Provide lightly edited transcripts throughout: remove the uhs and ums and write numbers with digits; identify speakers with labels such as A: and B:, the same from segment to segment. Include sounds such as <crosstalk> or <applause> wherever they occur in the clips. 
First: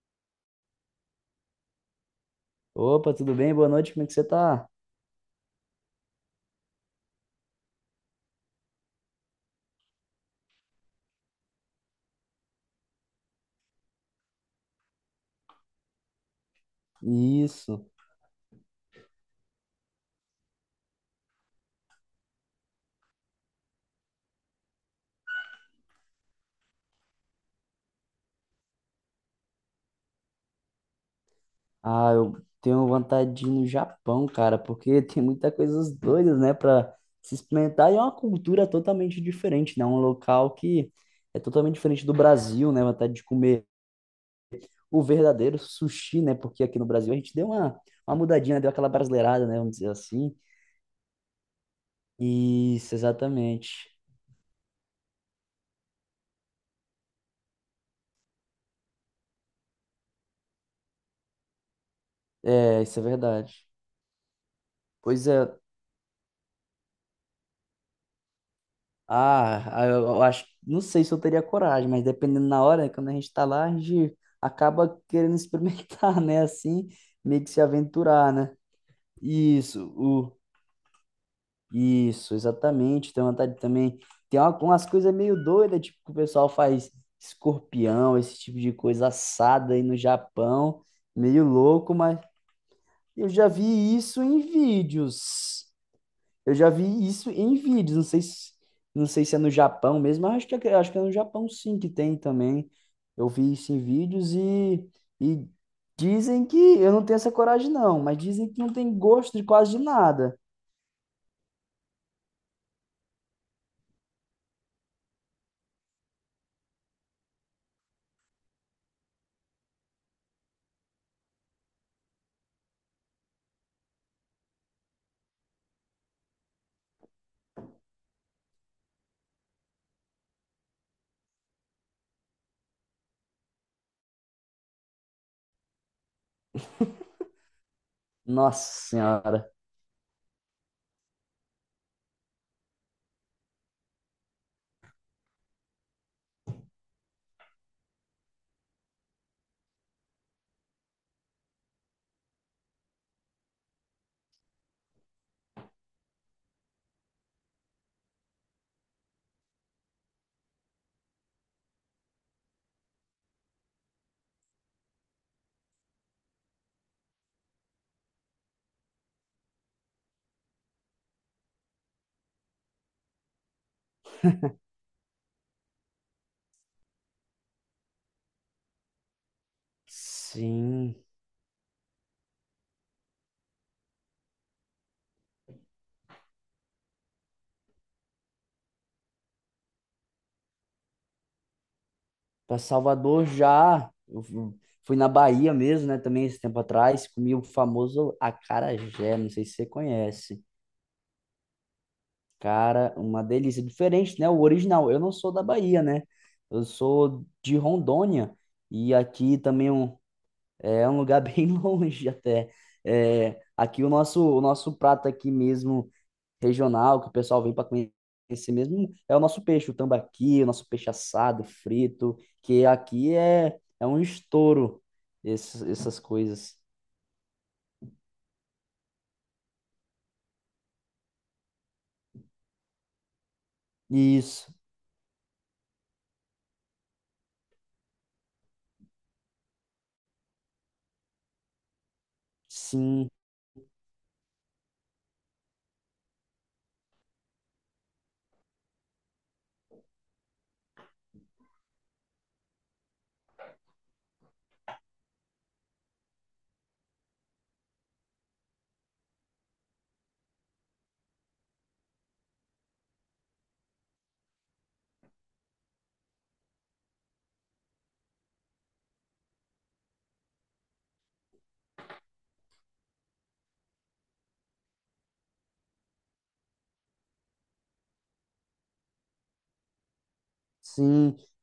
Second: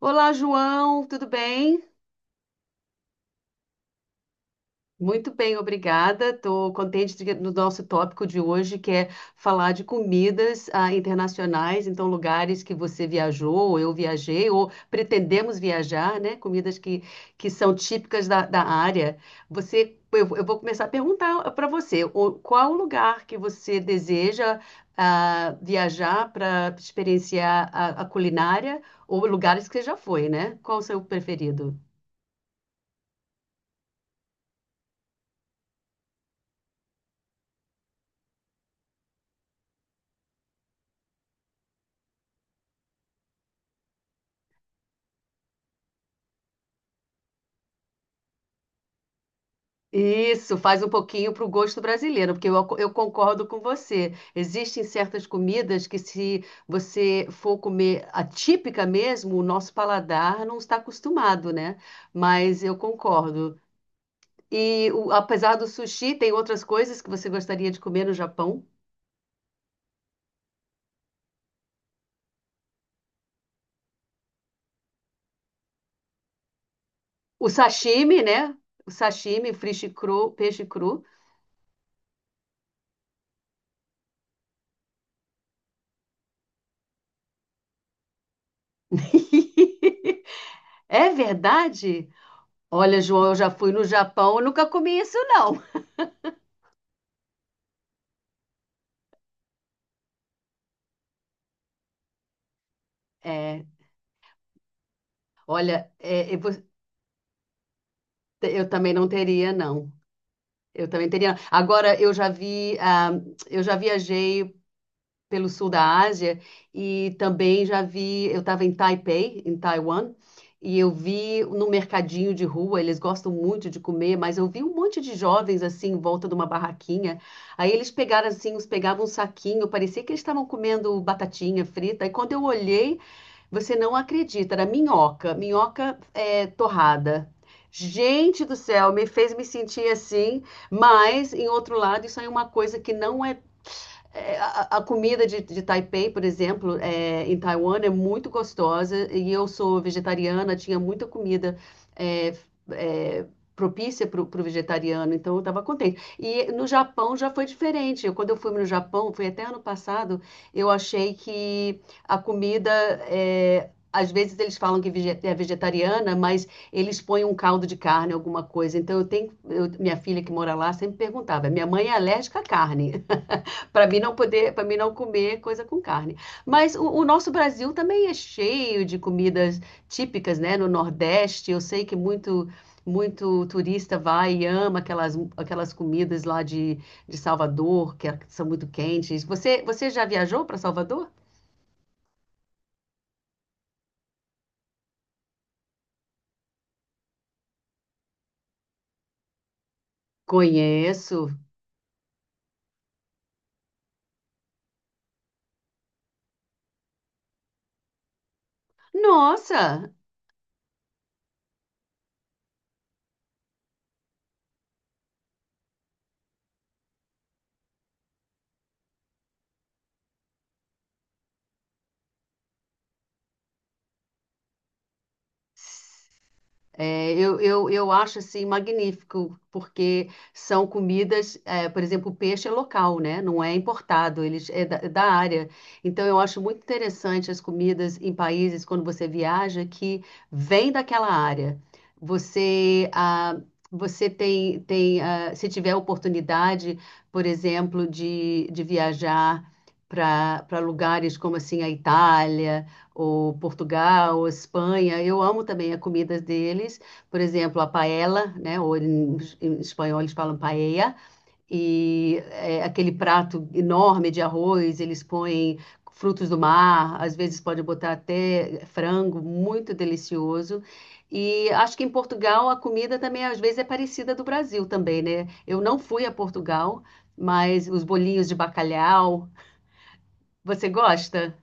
A: Olá, João, tudo bem?
B: Opa, tudo bem? Boa noite, como é que você tá?
A: Muito bem, obrigada. Estou contente do nosso tópico de hoje, que é falar de comidas internacionais, então lugares que você viajou, ou eu viajei, ou pretendemos viajar, né? Comidas que são
B: Isso.
A: típicas da área. Eu vou começar a perguntar para você, qual o lugar que você deseja viajar para experienciar a culinária, ou lugares que você já foi, né? Qual o seu preferido?
B: Ah, eu tenho vontade de ir no Japão, cara, porque <laughs> tem muita coisas doidas, né, pra se experimentar. E é uma cultura totalmente diferente, né? Um local que é totalmente diferente do Brasil, né? Vontade de comer o verdadeiro sushi, né? Porque aqui no Brasil a gente deu uma mudadinha, né, deu aquela brasileirada, né? Vamos dizer assim.
A: Isso, faz um pouquinho para o gosto brasileiro, porque eu
B: Isso,
A: concordo com
B: exatamente.
A: você. Existem certas comidas que, se você for comer a típica mesmo, o nosso paladar não está acostumado, né? Mas eu
B: É, isso é
A: concordo.
B: verdade. Pois é.
A: Apesar do sushi, tem outras coisas que você gostaria de comer no Japão?
B: Eu acho, não sei se eu teria coragem, mas dependendo na hora, quando a gente tá lá, a gente acaba querendo experimentar, <laughs> né? Assim, meio
A: O
B: que se
A: sashimi,
B: aventurar,
A: né?
B: né?
A: O sashimi,
B: Isso,
A: peixe cru,
B: o,
A: peixe cru.
B: isso, exatamente. Tem vontade também. Tem umas coisas meio doidas, tipo, que o pessoal faz escorpião, esse tipo de coisa assada aí no
A: <laughs>
B: Japão,
A: É
B: meio louco,
A: verdade?
B: mas
A: Olha, João,
B: eu
A: eu
B: já
A: já fui no
B: vi isso
A: Japão,
B: em
A: eu nunca comi isso, não.
B: vídeos. Eu já vi isso em vídeos, não sei se é no Japão mesmo, mas acho que é no Japão sim que tem também. Eu vi
A: É,
B: isso em vídeos e
A: olha,
B: dizem que eu não tenho essa coragem não, mas dizem que
A: eu
B: não
A: também
B: tem
A: não
B: gosto de
A: teria,
B: quase de
A: não.
B: nada.
A: Eu também teria. Não. Agora, eu já vi, eu já viajei pelo sul da Ásia e também já vi. Eu estava em Taipei, em Taiwan, e eu vi no mercadinho de rua. Eles gostam muito de comer, mas eu vi um monte de jovens assim em volta de uma barraquinha. Aí eles pegaram assim, uns pegavam um saquinho, parecia que eles estavam comendo batatinha frita. E quando eu olhei, você não acredita, era minhoca, minhoca torrada. Gente do
B: Nossa
A: céu, me fez me
B: Senhora.
A: sentir assim, mas, em outro lado, isso é uma coisa que não é. A comida de Taipei, por exemplo, é, em Taiwan é muito gostosa e eu sou vegetariana, tinha muita comida é, é, propícia para o pro vegetariano, então eu estava contente. E no Japão já foi diferente. Quando eu fui no Japão, foi até ano passado, eu achei que a comida às vezes eles falam que é vegetariana, mas eles põem um caldo de carne, alguma coisa. Então minha filha que mora lá sempre perguntava: minha mãe é alérgica à carne? Para mim não comer coisa com carne. Mas o nosso Brasil também é cheio de comidas típicas, né? No
B: Sim,
A: Nordeste, eu sei que muito turista vai e ama aquelas comidas lá de Salvador, são muito quentes. Você já viajou para Salvador?
B: para Salvador já. Fui na Bahia mesmo, né, também esse tempo atrás, comi o famoso acarajé, não sei se você conhece.
A: Conheço.
B: Cara, uma delícia. Diferente, né? O original. Eu não sou da Bahia, né? Eu sou de Rondônia. E aqui também
A: Nossa!
B: é um lugar <laughs> bem longe até. É, aqui o nosso prato aqui mesmo, regional, que o pessoal vem para conhecer mesmo, é o nosso peixe, o tambaqui, o nosso peixe assado, frito, que aqui é um estouro, essas coisas.
A: Eu acho assim magnífico, porque são comidas, é, por exemplo, o peixe é local, né? Não é importado, eles
B: Isso,
A: é da área. Então eu acho muito interessante as comidas em países quando você viaja que vem daquela área. Você
B: sim,
A: ah, você tem se tiver oportunidade, por exemplo, de viajar para lugares como assim a Itália ou Portugal, ou Espanha. Eu amo também a comida deles, por exemplo, a paella, né? Ou em espanhol eles falam paella, e é aquele prato enorme de arroz, eles põem frutos do mar, às vezes pode botar até frango, muito delicioso. E acho que em Portugal a comida também às vezes é parecida do Brasil também, né? Eu não fui a Portugal, mas os bolinhos de bacalhau, você
B: sim.
A: gosta?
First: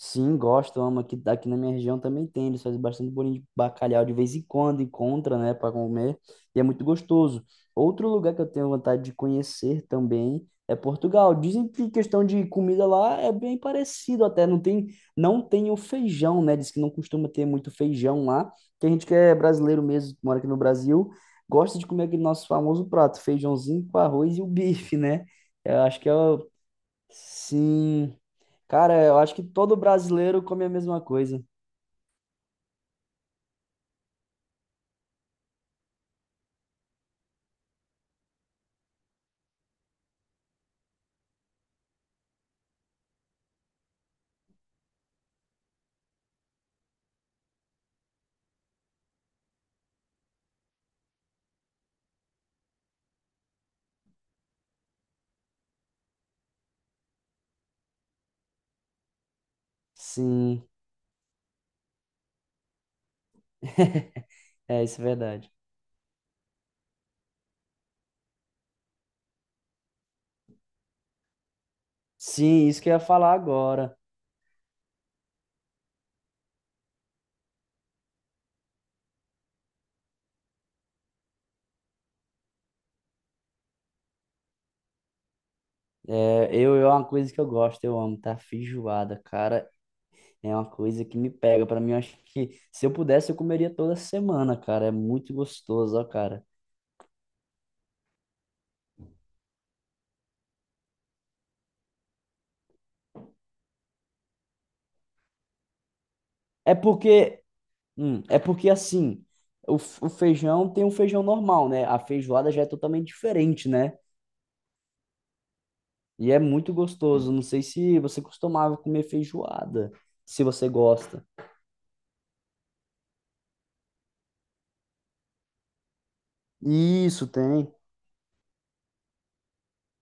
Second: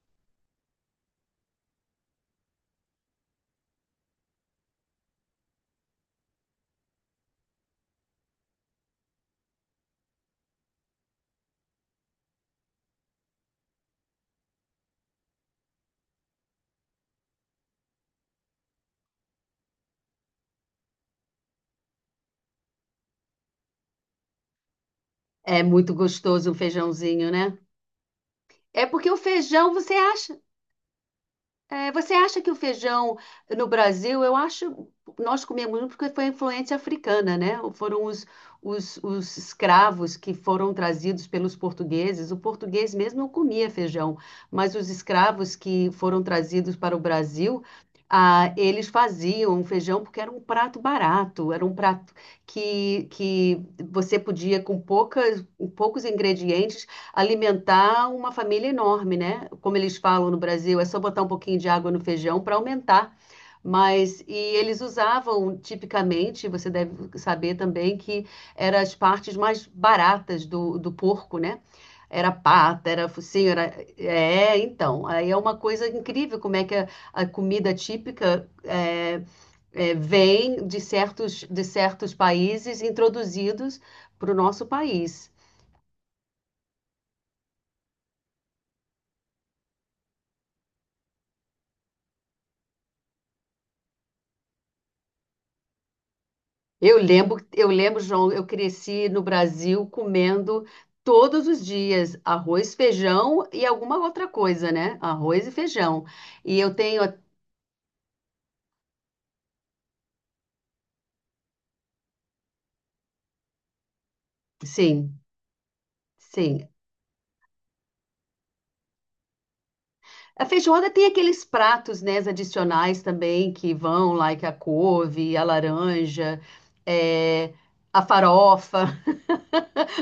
B: Sim, gosto, amo. Aqui na minha região também tem. Eles fazem bastante bolinho de bacalhau de vez em quando, encontra, né, para comer. E é muito gostoso. Outro lugar que eu tenho vontade de conhecer também é Portugal. Dizem que questão de comida lá é bem parecido até. Não tem o feijão, né? Diz que não costuma ter muito feijão lá. Que a gente que é brasileiro mesmo, que mora aqui no Brasil, gosta de comer aquele nosso famoso prato, feijãozinho com arroz e o bife, né?
A: É
B: Eu
A: muito
B: acho que é o...
A: gostoso um feijãozinho, né?
B: Sim.
A: É
B: Cara,
A: porque o
B: eu acho que
A: feijão,
B: todo
A: você acha,
B: brasileiro come a mesma coisa.
A: é, você acha que o feijão no Brasil, eu acho, nós comemos muito porque foi a influência africana, né? Foram os escravos que foram trazidos pelos portugueses. O português mesmo não comia feijão, mas os escravos que foram trazidos para o Brasil, eles faziam um feijão porque era um prato barato, era um prato que você podia, com com poucos ingredientes, alimentar uma família enorme, né? Como eles falam no
B: Sim,
A: Brasil, é só botar um pouquinho de água no feijão para aumentar. Mas e
B: <laughs>
A: eles
B: é isso é verdade.
A: usavam tipicamente, você deve saber também que eram as partes mais baratas do porco, né? Era
B: Sim, isso que
A: pata,
B: eu ia
A: era
B: falar
A: focinho, era.
B: agora.
A: É, então. Aí é uma coisa incrível como é que a comida típica vem de de certos países introduzidos para o nosso país.
B: Eu é uma coisa que eu gosto, eu amo, tá? Feijoada, cara, é uma coisa que me pega. Pra mim, eu acho que se eu pudesse, eu comeria toda semana, cara. É muito gostoso, ó, cara.
A: Eu lembro, João, eu cresci no Brasil comendo todos os dias arroz, feijão e alguma outra coisa, né? Arroz e feijão. E
B: É porque, é porque assim, o feijão tem um feijão normal, né? A feijoada já é totalmente diferente, né?
A: sim,
B: E é
A: sim.
B: muito gostoso. Não sei se você costumava comer feijoada, se
A: A
B: você
A: feijoada tem
B: gosta.
A: aqueles pratos, né, adicionais também que vão, like a couve, a laranja,
B: Isso,
A: é,
B: tem.
A: a farofa.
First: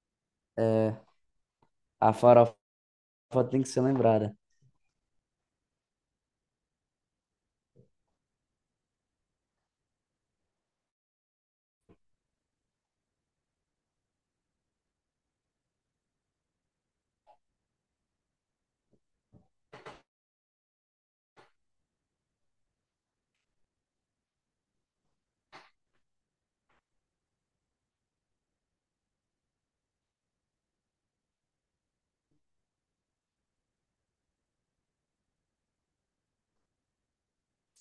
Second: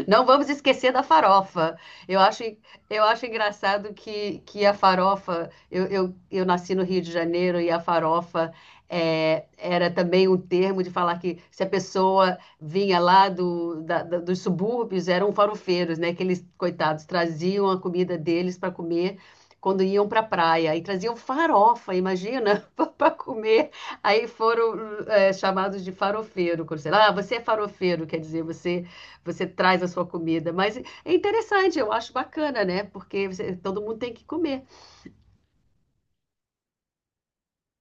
A: Não vamos esquecer
B: É,
A: da farofa.
B: a
A: Eu acho,
B: farofa
A: eu acho
B: tem que ser
A: engraçado
B: lembrada.
A: que a farofa. Eu nasci no Rio de Janeiro e a farofa era também um termo de falar que se a pessoa vinha lá dos subúrbios, eram farofeiros, né? Que eles, coitados, traziam a comida deles para comer. Quando iam para a praia e traziam farofa, imagina, <laughs> para comer. Aí foram chamados de farofeiro. Quando, sei lá, "Ah, você é farofeiro, quer dizer, você traz a sua comida. Mas é interessante, eu acho bacana, né? Todo mundo tem que comer.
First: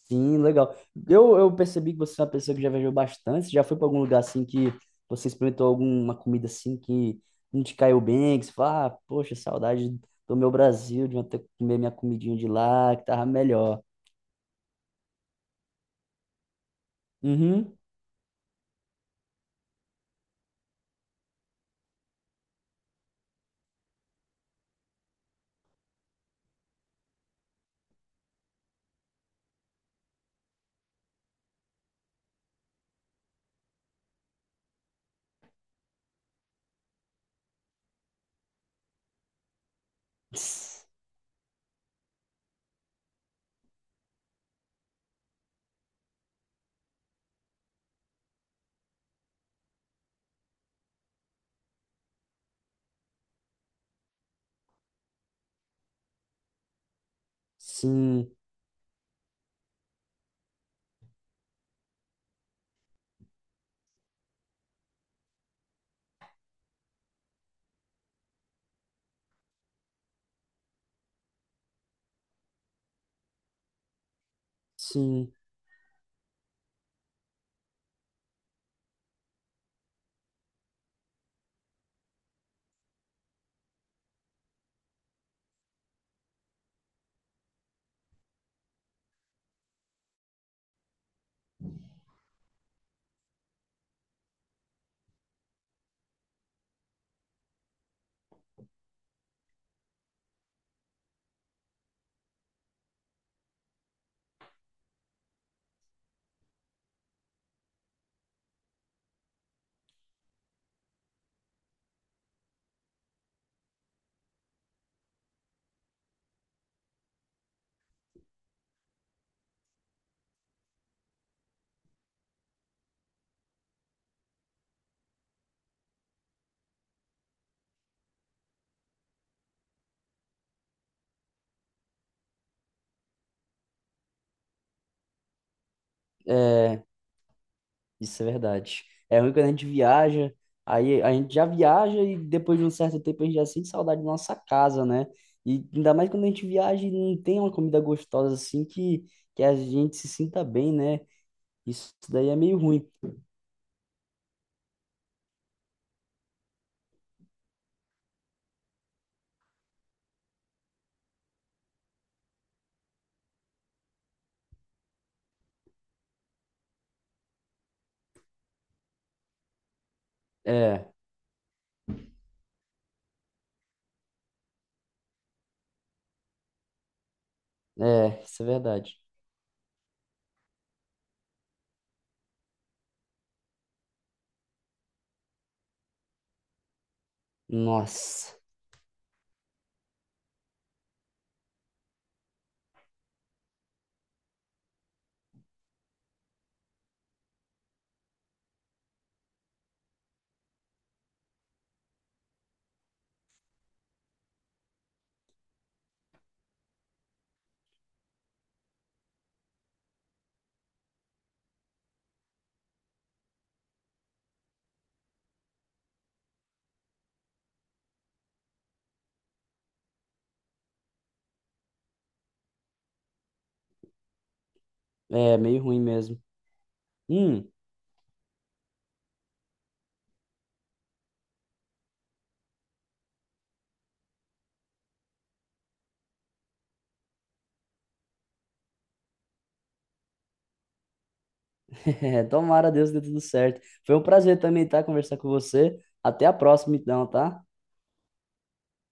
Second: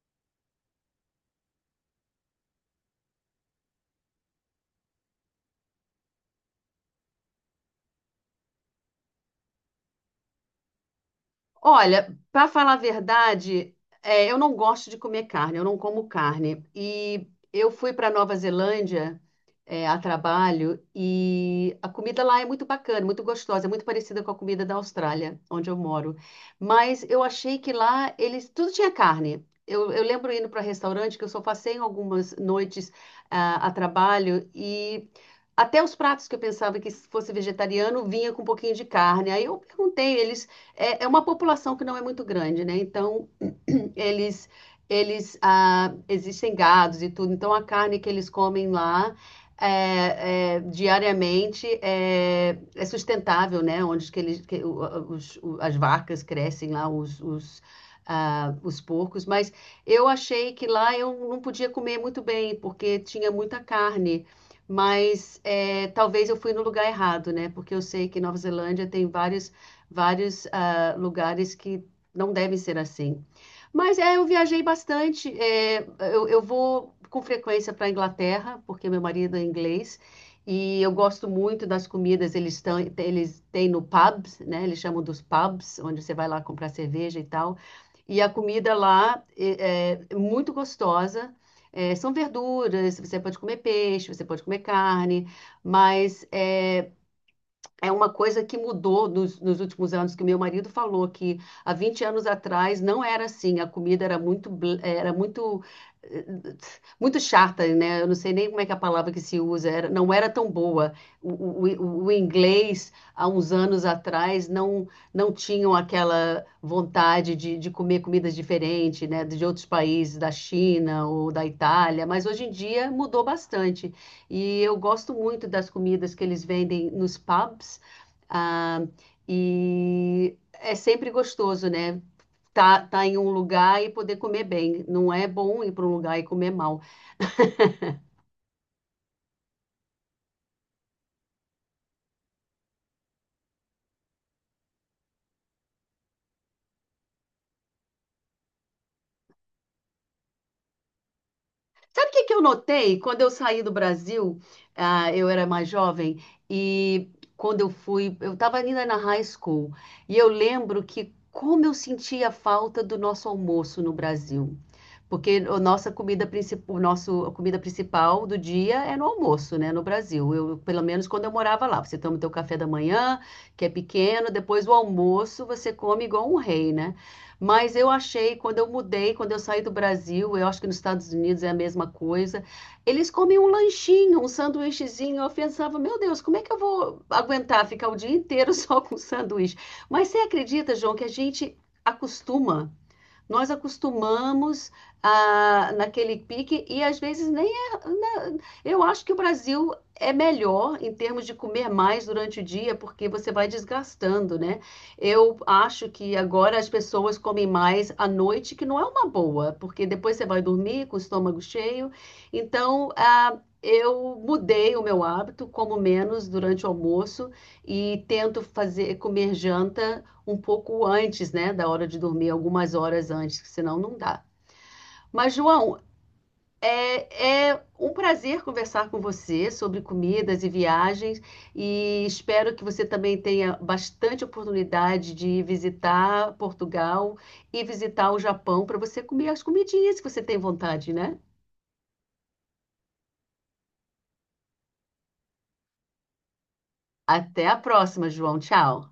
B: Sim, legal. Eu percebi que você é uma pessoa que já viajou bastante. Você já foi para algum lugar assim que você experimentou alguma comida assim que não te caiu bem, que você fala, ah, poxa, saudade do meu Brasil, de eu ter que comer minha
A: Olha,
B: comidinha de
A: para falar a
B: lá, que tava
A: verdade,
B: melhor.
A: eu não gosto de comer carne, eu não como carne. E eu
B: Uhum.
A: fui para Nova Zelândia. A trabalho e a comida lá é muito bacana, muito gostosa, é muito parecida com a comida da Austrália, onde eu moro. Mas eu achei que lá eles tudo tinha carne. Eu lembro indo para restaurante que eu só passei em algumas noites a trabalho e até os pratos que eu pensava que fosse vegetariano vinha com um pouquinho de carne. Aí eu perguntei, eles é uma população que não é muito grande, né? Então eles, eles existem gados e tudo, então a carne que eles comem lá diariamente é sustentável, né? Onde que eles, que, o- os, o- as vacas crescem lá,
B: Sim,
A: os porcos, mas eu achei que lá eu não podia comer muito bem, porque tinha muita carne. Mas é, talvez eu fui no lugar errado, né? Porque eu sei que Nova Zelândia tem vários lugares que não devem ser assim. Mas é, eu viajei
B: sim.
A: bastante. Eu vou com frequência para a Inglaterra, porque meu marido é inglês, e eu gosto muito das comidas. Eles estão, eles têm no pubs, né? Eles chamam dos pubs, onde você vai lá comprar cerveja e tal. E a comida lá é muito gostosa. É, são verduras, você pode comer peixe, você pode comer carne, mas é uma coisa que mudou nos últimos anos, que o meu marido falou que há 20 anos atrás não era assim, a comida era era muito, eh, muito chata, né? Eu não sei nem como é que é a palavra que se usa, era, não era tão boa. O inglês, há uns anos atrás, não tinham aquela vontade de comer comidas diferentes, né? De outros países, da China ou da Itália, mas hoje em dia mudou bastante. E eu gosto muito das comidas que eles vendem nos pubs. ah, e é sempre gostoso, né? Tá em um lugar e poder comer bem. Não é bom ir para um lugar e comer
B: É,
A: mal.
B: isso é verdade. É ruim quando a gente viaja, aí a gente já viaja e depois de um certo tempo a gente já sente saudade da nossa casa, né? E ainda mais quando a gente viaja e não tem uma comida gostosa assim que a gente se sinta bem, né? Isso
A: Sabe o que
B: daí
A: que
B: é
A: eu
B: meio ruim.
A: notei quando eu saí do Brasil? Ah, eu era mais jovem e quando eu fui, eu estava ainda na high school e eu lembro que como eu sentia falta do nosso almoço no Brasil, porque a nossa comida principal, o nosso a comida principal do dia é no almoço, né, no Brasil. Eu, pelo
B: É,
A: menos quando eu morava lá, você toma o teu café da manhã, que é pequeno, depois o almoço você come igual um rei, né? Mas eu achei,
B: isso é verdade.
A: quando eu saí do Brasil, eu acho que nos Estados Unidos é a mesma coisa. Eles comem um lanchinho, um sanduíchezinho. Eu pensava, meu Deus, como é que eu vou aguentar ficar o dia
B: Nossa,
A: inteiro <laughs> só com sanduíche? Mas você acredita, João, que a gente acostuma nós acostumamos naquele pique e às vezes nem é. Eu acho que o Brasil é melhor em termos de comer mais durante o dia, porque você vai desgastando, né? Eu acho que agora as pessoas comem mais à noite, que não é uma boa, porque depois você vai dormir com o estômago cheio. Então, eu mudei o meu hábito, como menos durante o almoço e tento fazer comer janta um pouco antes, né, da hora de dormir, algumas horas antes, senão não dá. Mas,
B: é meio ruim
A: João,
B: mesmo. Hum,
A: é um prazer conversar com você sobre comidas e viagens e espero que você também tenha bastante oportunidade de visitar Portugal e visitar o Japão para você comer as comidinhas que você tem vontade, né?
B: <laughs> é, tomara a Deus que dê tudo certo. Foi um prazer também, tá? Conversar com você. Até a próxima, então, tá?
A: Até a próxima, João. Tchau.